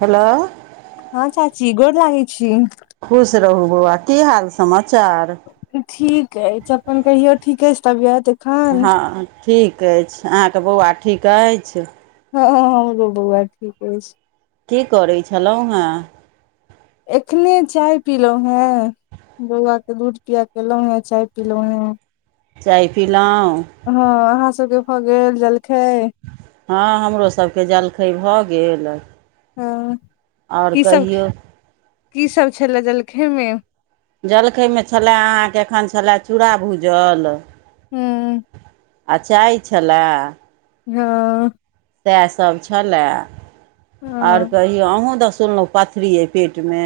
[inaudible] Hello हँ चाची गोड़ लगै छी। खुश रहु बौआ की हाल समाचार। ठीक अछि अपन कहियौ ठीके छैय तबियत। एखन ह ठीक अछि अहाँकेँ बौआ ठीक ऐछ [unintelligible] हमरो बौआ ठीक ऐछ की करै छलौ है एखने चाय पीलहुँ हें। बौआ के दूध पिया के एलहुं हें चाय पिलहुं हें। चाय पिलहुँ। हँ अहा सबके भऽ गेल जलखै। हँ हमरोसभके जलखै भऽ गेल। हँ आओर की सब कहियौ की सब छलै जलखै मे। जलखैमे छलय अहाँके एखन छलय चूड़ा भूजल। हूँ आ चाय छेलेह वा सएह सब छले आओर हँ कह यौ अहूँ तऽ सुनलहुँ पथरी अय पेट मे।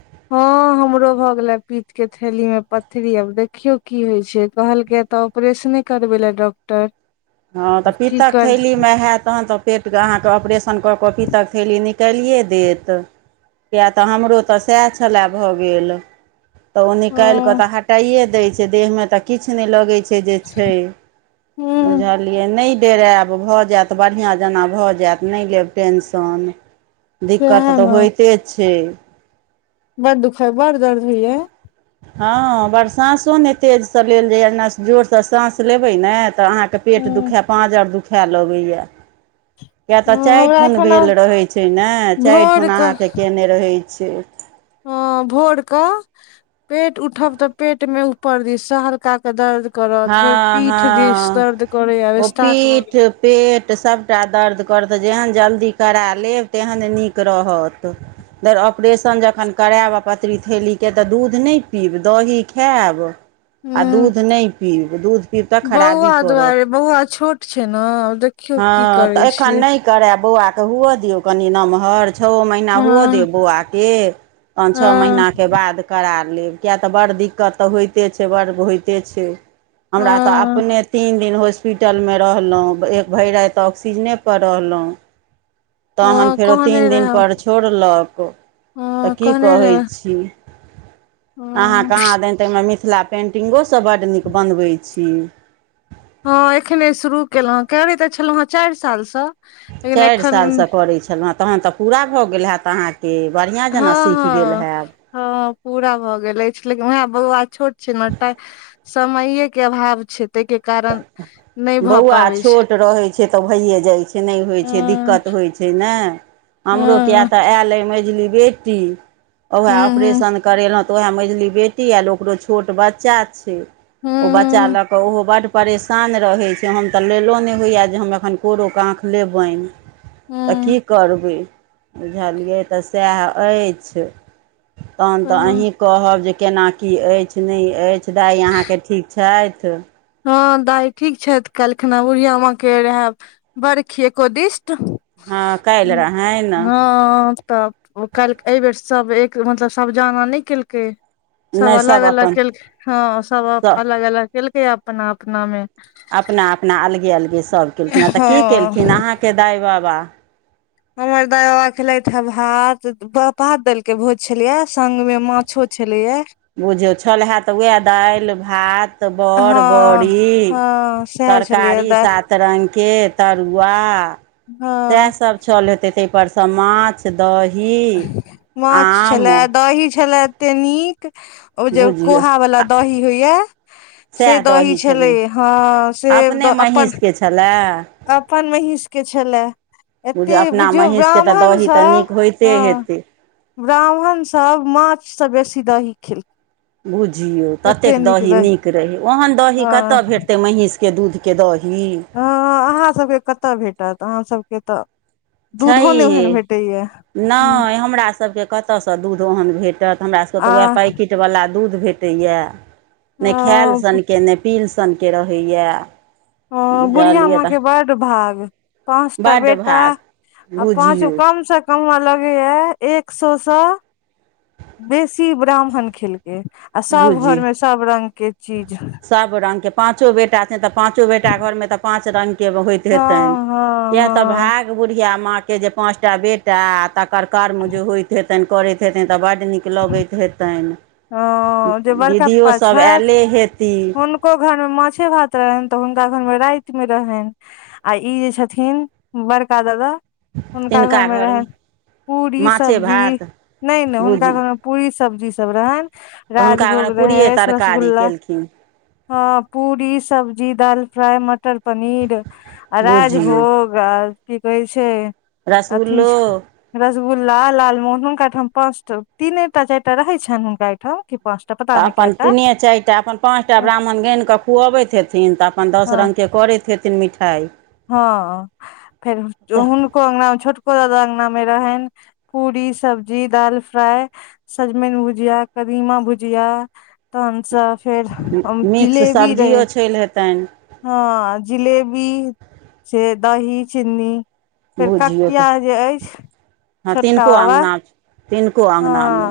[inaudible] ह हमरो भऽ गेले पीत्त के थैली मे पथरी आब देखियौ की होइ छैय कहलक तऽ ऑपरेशने करबै ले डॉक्टर। हँ तऽ आब की पी्तक कर थैलीमे हयत तहन तऽ पेटके अहाँके ऑपरेशन कऽ कऽ पीतक थैली निकालिए देत। किए तऽ हमरो तऽ सएह छलै भऽ गेल। तऽ ओ निकालि कऽ हँ तऽ हटाइए दैत छैय देहमे तऽ किछु नहि लगैत छैय जे छैय। हूँ बुझलियै नहि डेरायब भऽ जायत बढ़िआँ जेना भऽ जायत नहि लेब टेंशन। दिक्कत सएह तऽ होयइते छैय। बड़ दुखद बड़ गर्मी यै। हँ बर साँसो नहि तेजसँ लेल जाइए नस जोरसँ साँस लेबै ने तऽ अहाँके पेट ह दुखाए पाँजर दुखाए लगैए किय तऽ चइरठ हमरा उन एखन भेल आब रहैत छैय ने भोर चारिठन अहाँके कयने रहैत छैय। हॅं भोर क पेट उठब तऽ पेट मे ऊपर दीस से हल्का का के दर्द करत हँ फेर पीठ दिस हँ दर्द करैये आब ओ स्टार्ट भ पीठ गेल। पेट सभटा दर्द करत जेहन जल्दी करा लेब तेहन नीक रहत। फेर ऑपरेशन जखन करायब आ पथरी थैेलीके तऽ दूध नहि पीब दही खायब आ ह दूध नहि पीब दूध पीब तऽ खराबी बौआ करत दुआरे बौआ छोट छै ने आब देखियौ की हँ करै तऽ एखन छियै नहि करेब बौआ के हु दियौ कनि नमहर छओ महीना हँ होअ दियो बौआ के पांच छः हँ माहीना के बाद करा लेब किएक तऽ बड़ दिक्कत तऽ होइते छैय बड़ होइते छैय। हमरा तऽ हँ अपने तीन दिन होस पिटलमे रहलहुँ एक भरि राति ऑक्सीजनेपर रहलहुँ। तखन हँ फेरो तीन कहने रहे दिनपर छोड़लक तऽ हँ की कहने कहै रहे छी। अहाँ हँ कहाँ दनि तऽमे मिथिला पेन्टिंगोसभ बड्ड नीक बनबै छी। हँ एखने शुरू केलहुँ हँ करे तऽ छलहुँ हेँ चारि सालस। चारि सालसँ करैत छलहुँ। तहन तऽ पूरा भऽ गेल होैत अहाँके बढ़िआँ जेना हँ सीख गेल हँ हयब। हँ पूरा भऽ गेल अछि लेकिन वएह बौआ छोट छै ने त समये के अभाव छैय ताहि के कारण नहि भए पाबै छैय। से तऽ भइए जाइ छैय नहि होइ छै हँ दिक्कत होइ छैय ने हमरो किए हँ तऽ आयल अइ मझली बेटी उएह हूँ ऑपरेशन करेलहुँ त उएह मझली बेटी आयल ओकरो छोट बच्चा छैय। ओ बच्चा हूँ लक ओहो बड़ परेशान रहैत छैय हम तऽ लेलो नहि होइय जे हम एखन कोरो काख लेबाइन तऽ हूँ कि करबै बुझलियै तऽ सएह अछि तहन तऽ हूँ अही कहब जे केना की अछि नहि अछि दाइ अहाँकेँ ठीक छथि। हँ दाही ठीक छथि कलखना गुरिया माँ के रहैब बड़ खी एकोदिस्ट। हँ काल्हि रहनि हँ त। ओ काल्हि एहिबेर सभ एक मतलब सभ जाना नहि केलके सभ नहि अलग अलग अपन केलकै हँ सभ अलग अलग केलकै अपना अपनामे। अपना अपना अलगे अलगे सभ केलखिन ह तऽ की केलखिन हँ अहाँकेँ दाई बाबा। हमर दाइ बाबा केलथि हे भात भात दाल के भोज छलियै संग मे माछो छललियै। बुझियौ छल हए तऽ उएह दालि, भात, बड़, हँ बड़री हँ सएह छलैये तरकारी दाइ सात रंगके तरुआ हँ सेहा सभ छल हेतै ऊपर स माछ दहि माछ छलए दही छलए एतेक नीक ओ जे बुझियौ कोहा वाला दही होइया से दही छलै ह से अपने दऽ अपन महीँसके छलए अपन भैस के छैलऽ बुझिय अपना महीष केँ तऽ दही तऽ सब नीक होइते हँ हेतै। ब्राह्मण सभ माछ से बेसी दही खेलखै। बुझियौ तेक दही नीक रहै ओहन दही हँ कतय भेटतै कतेक महीष के दूधके दही। ह अहाँ सभके कतय भेटत अहाँ सभके तऽ। दूधो नहि छैहे ओहन भेटैया नहि हमरा सभके कत कतयसँ दूध ओहन भेटत हमरा सभकेँ आ तऽ उएह पैकेट वला दूध भेटैए नहि खायल सन अ कऽ नहि पील सान कऽ रहैए ह बुढ़िया बुझलियै माँ तऽ के बड भाग पाँचटा बड्ड बेटा भाग आ पाँच गो बुझियौ कम से लगेया एक सए से बेसी ब्राह्मण खेलकै आ सभ बुझि घरमे सभ रंगके चीज सभ रंग के पाँचो बेटा छै तऽ पाँचो बेटा घरमे तऽ पाँच रंग होइत हेतनि हँ हँ किया तऽ हँ भाग बुढ़िया माँ के पाँचटा बेट। तटा तकर कर्म जे होइत हेतनि करैत हेतनि तऽ बड़ नीक लगैत हेतनि ओ जे बड़का पप्पा दीदियोसभ छथि आयले हेती ह हुनको घरमे माछे भात रहनि तऽ हुनका घरमे राति मे रहनि। आई जे छथिन बड़का दादा हुनका घर तिनका मे घरमे रहनि पूरी माछे सब्जी भात नहि नहि हुनका बुझियौ घर मे पूरी सब्जी सभ रहैन तऽ हुनका राजभोग घरमे पूड़िये रहै तरकारी रसगुल्ला केलखिन ह पूरी सब्जी दाल फ्राइ मटर पनीर आ बुझियौ राजभोग ओ कि कहै छै अथी रसगुल्लो रसगुल्ला लालमोहन हुनका ठाम पाँच टा तीने टा चारिटा रहैत छनि हुनका एहिहिठाम कि। पाँच टा पता तऽ नहि अपन कएटा तीने चारि टा अपन पाँचटा ब्राह्मण गानि कऽ खुअबैत हेथिन तऽ अपन दस हँ रङ्गके करैत हेथिन कि मिठाइ हँ फेर तऽ हन। को अंगना मे छोटको दादा अंगना मे रहै पूरी सब्जी दाल फ्राइ सजमनि भुजिया कीमा भुजिया तहन फेर हम मिक्स जिलेबी रहे सब्जियो छलि हेतनि ह जिलेबी से दही चिन्नी। फेर भुजियो काकिया तऽ जे अछि हँ छोटका तिनको बाबा अङ्गना तिनको ह अङ्गनामे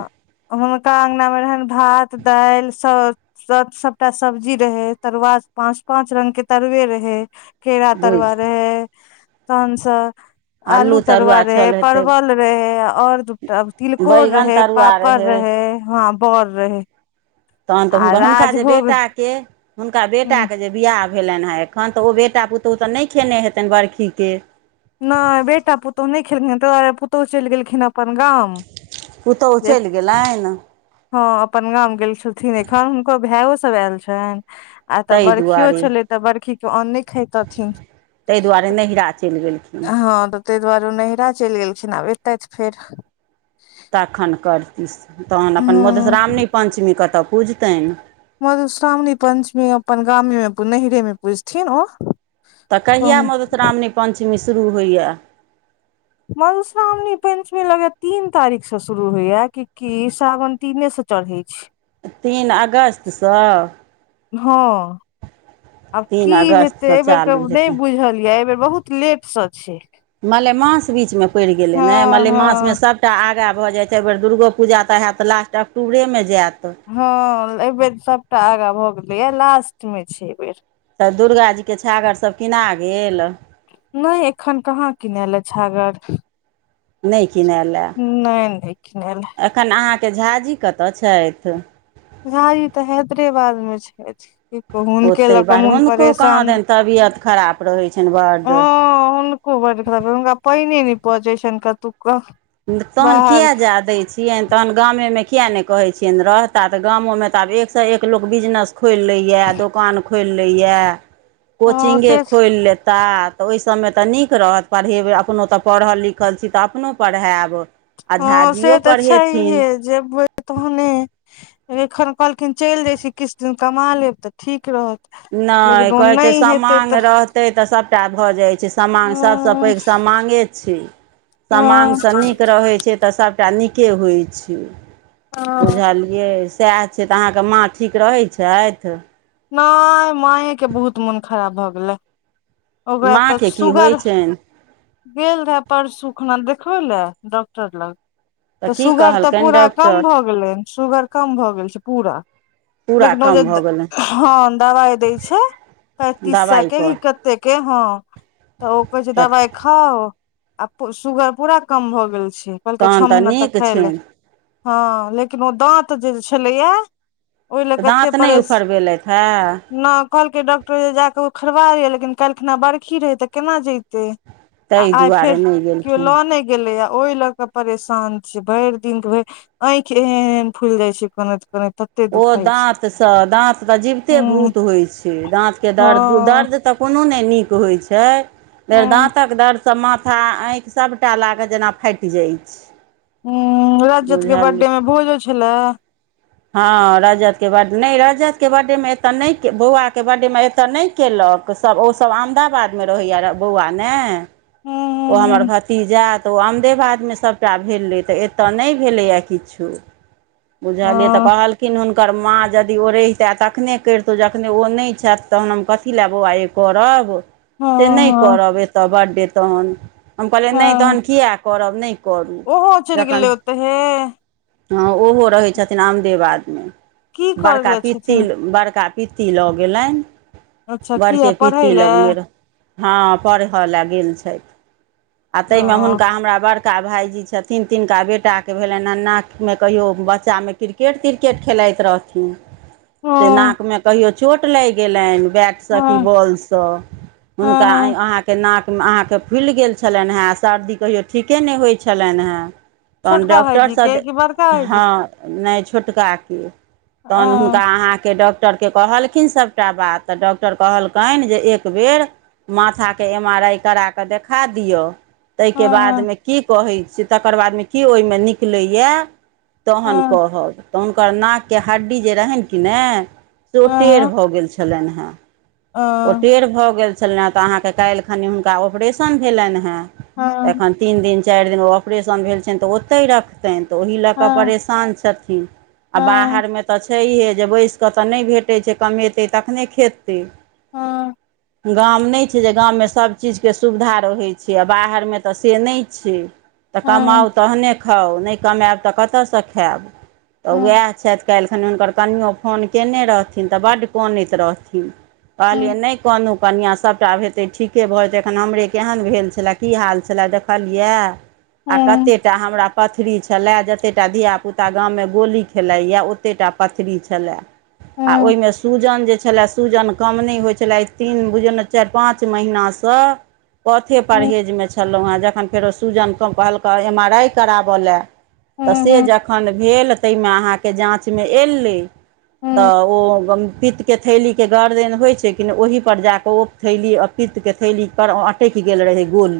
हुनका अंगनामे रहनि भात दालि सभ सभ सभटा सब्जी रहे तरुआ पाँच पाँच रंग के तरुवए रहे के भुजि तरवार रह है कन स आलू तरुआ रहै परवल रहै आओर दूटा तिलकोर बैगन रहै। तरुआ पापड़ रहै हँ बर रहै तहन तऽ हुनक हुनका जे बेटा के हुनका बेटा ह के जे। बिआह भेलनि हैं एखन तऽ ओ बेटा पुतहु तऽ नहि खेने हेतनि बरखीके नहि बेटा पुतहु नहि खेलखिन त दुआरे पुतहु चलि गेलखिन आ अपन गाव पुतहु चलि गेलनिनि। ह अपन गाम गेल छलन एखन हुनकर भायो सभ आयल छनि आ तऽ ताहि बखीयो दुआरे छलै तऽ बड़खी के अन नहि खेथिन ताहि दुआरे नैहरा चलि गेलखिन ह ताहि दुआरे ओ नैरा चलि गेलखिन आब एतै तऽ फेर तखन करती तहन अपन ह मधुश्रावणी पञ्चमी कतय पूजतनि। मधुश्रावणी पंचमेी अपन गामे मे नैरे मे पुजथिन ओ तऽ कहिया कहन मधुश्रावणी पञ्चमी शुरू होइए। मधुश्रावणी पंचमी लगे तीन तारीख से शुरू होइया कि सावन तीनेसँ चढ़इ छै। तीन अगस्त स ह [inaudible] आब की हेतै अगस्तसँ एहि बेरके चालू नहि हेतै बुझल यऽ एहिबेर बहुत लेटसँ छै मलेमास बीचमे पड़ि गेलै हँ ने हँ मलेमासमे सभ एकटा आगाँ भ जाइ छै एहिबेर दुर्गो पूजा तऽ होयत लास्ट अक्टूबरेमे जायत हँ एहिबेर सभटा आगा भऽ गेलैय लास्टमे छै एहि बेर तऽ दुर्गाजीके छागर सभ किना गेल नहि एखन कहाँ किनले छागर। नहि किनै ल नहि, नहि किरएल या एखन अहाँकेँ झाजी कतऽ छथि झाझी तऽ हैदराेबाद मे छथि की कहू हुनके लऽ ओतहि कऽ बाहर मन हुनको कहाँ परेशान दनि तबियत खराब रहै छनि बड्ड ह कोनका पहिने न पहुँचै छैनिका तुका। तहन किया जा दै छियनि तहन गामे मे किएक नहि कहै छियनि रहता तऽ गामो मे त आब एकसँ एक लोक बिजनेस खोलि लैए दोकान खोलि लैय हँ कोचिगे से खोलि लेता तऽ ओहि सभमे तऽ नीक रहत पढ़ेबै अपनो तऽ पढ़ल लिखल छी तऽ अपनो पढ़ायब। आ झाजियो परहेथिन जेब तहने एखन कहलखिन चैल जाइ छी किछ दिन कमा लेब तऽ ठीक रहत। नहि लेकिन ओ कहै छै नहि हेतै समांग तऽ रहतै तऽ सभटा भऽ जाए छै। समांग सभसँ हँ पैघ समांगे छै समांग सँ नीक रहै छै तऽ सभ टा नीके होइ छै [inaudible] हँ बुझलियै। सै छै अहाँकेँ माँ ठीक रहै छैथ नहि माँए कऽ बहुत मोन खराब भए गेले। ओकरा तऽ माँके की होइ सुुगर [inaudible] छनि गेल रेहा परसू खना देखबै लए डॉक्टर लग तऽ की सुगर तऽ कहलकनि पूरा कम डॉक्टर भऽ गेलै सुगर कम भऽ गेल छै पूरा पूरा लेकिन ओ जे कम भऽ गेलनि [inaudible] हँ दबाई दै छै पैंतीस सए केँ दबाइपर तऽ ते केँ हँ [inaudible] तऽ ओ कह छै तऽ दबाइ खाऊ आ सुगर पूरा कम भऽ गेल छै कहलकै तहन छह तऽ महीना तक नीक खएले छनि हँ लेकिन ओ दाँत जे छलैया ओहि लए तऽ कतेक दाँत नहि परेश उफरबेलथि हेँ न कहलकै डॉक्टर जे जाक ओखरबाै लिए लेकिन काइल खेना बरखी रहै तऽ केना जैतै। ताहि आए दुआरे फेर नहि [inaudible] कियों गेलखिन लऽ नै गेलैय ओहि लऽ कऽ परेशान छीय भैर दिन भऽ आइख ऐहेन ऐहने फूल जाइ छै कानैत कानैत ओ दाँत से दाँत तऽ जीविते हूँ भूत होइ छै दाँत केँ दर्द दर्द हँ दर्द तऽ कोनो नै निक होछै [inaudible] फेर हूँ दाँत दर्द सब माथा आईख सभटा लागत जेना फाइट जाइ छै। हू राजत केँ बुझलियै बर्थडे मे भोजो छलैह हँ रजतके बर्ड नहि रजतके बर्थडेमे एतय नहि बौआके बर्थडेमे एतय नहि केलक सभ ओसभ अहमदाबादमे रहैया बौआ ने हूँ ओ हूँ हमर भतीजय तऽ ओ अमदेबादमे सभटा भेलै तऽ एतय नहि भेलैए किछो बुझालियै तऽ हूँ कहल किन हुनकर माँ यदि ओ रहितै तखने करितहुँ जखने ओ नहि छैथ तहन हम कथी लए बौआ यो करब हँ से नहि हँ करब एतय बर्थडे तखन हम कहलियै हँ नहि हँ तखन किया करब नहि करू ओहो चैल जखन गेले उतैहे हँ ओहो रहैत छथिन आमदेबादमे की करै बड़का लए पिती छथिन बड़का पिती लऽ गेलनि अच्छा [inaudible] किया बड़के पढ़ै पिती लए लगमे रहै हाँ परह लऽ गेल छैथ [inaudible] आ तयमें हँ हुनका हमरा बड़ का भायजी छथिन तिनका बेटाके भेलनि कान में कहियो बच्चामे क्रि क्रिकेट त्रिकेट खेलाइत रहथिन [inaudible] से हँ नाक मे कहियो चोट लाग गेलनि बैट सकी हँ बॉल सऽ हँ हुनका हँ अय अहाँ क नाक में अहाँक त फुइल गेल छलैन है आ सर्दी कहियो ठीके नय होय छलैन है तहन छोटका डॉक्टर भाईजी सँ के दे कि [inaudible] बड़का भाईजी हाँ के नय छोटका केँ [inaudible] तहन हुनका अ अहाँ केँ डॉक टर के कहलखिन सबटा बात तऽ डॉक्टर कहलकैन जे एक बेर माथाक एम आर आई करा कऽ देखा दियौ तै केँ हँ हँ बादमे की कहय छै तकर बाद में की ओय में निकलै या तहन हँ कहब तऽ हुनकर नाक के हड्डी जे रहैन कि ने से ओ हँ टेढ़ हँ भऽ गेल छलैन है ओ हँ टेढ़ भऽ गेल छलैन हेँ तऽ अहाँके काल्हि खनि हुनका ऑपरेशन भेलैन हेँ तऽ हँ एखन तीन दिन चाइर दिन ओ ऑपरेशन भेल छैन तऽ ओतय रख तनि तऽ ओहि लऽ कऽ हँ परेशान छथिन आ हँ बाहर मे तऽ छैहे जे बैसि कऽ तऽ नै भेटय छै तऽ कमेतै तखने खेतै हँ गाम नै छै जे गाम मे सभचीज के सुविधा रहैत छै आ बाहर मे तऽ से नै छै तऽ हँ हँ कमाउ तहने खाउ नै कमेब तऽ कतऽ सँ खैब तऽ हँ उएह छैथ काल्हि खनि हुनकर कनियों फोन केने रहथिन तऽ बड्ड कनैत रहथिन कहलियै हँ नै कानु कनियाँ सबटा हेतै ठीके भऽ जेतै एखन हमरे केहन भेल छलए की हाल छलए देखलिये आ हँ कते टा हमरा पथरी छले जते टा धियापुता गाम मे गोली खेलाय ये ओते टा पथरी छले हँ आ हँ ओहिमे सूजन जे छले सूजन कम नै होइ छले तीन बुझियौ ने चारि पाँच महिना सँ पथे हँ परहेज मे छलौं हेँ जखन फेरो सूजन कहलकै एम आर आइ कराब ले तऽ हँ से हँ जखन भेल तैमे अहाँके जाँचमे एलै तऽ ओ पित्त के थैली के गांठ जेहन होइ छै किने ओहिपर जाकऽ ओ थैली आ पितके थैली पर जा के ओ अटैक गेल रहै गोल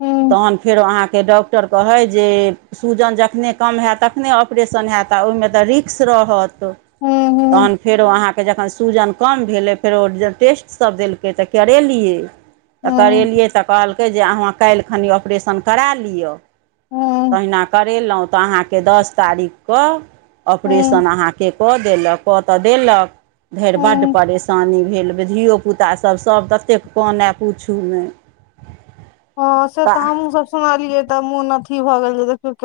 हँ तहन फेरो अहाँके डॉक्टर कहै जे सूजन जखने कम हैत तखने ऑपरेशन हैत आ ओहिमे तऽ रिक्स रहत त तहन फेरो अहाँके जखन सुजन कम भेलै फेरो टेस्ट सब देलकै तऽ करेलियै तऽ करेलियै तऽ कहल कै जे अहाँ काइल खनि ऑपरेशन करा लिय तहिना कर रेलौं तऽ अहाँके दस तारिक कऽ हँ ऑपरेशन अहाँक के कऽ देलक कऽ तऽ देलक फेर बड्ड हँ परेशानी भेल धियोपुतासब सभ ततेक कनै पूछू नै हँ से तऽ हमहूँ सब सुनलियै तऽ मोन अथी भऽ गेल जे देखियौ केन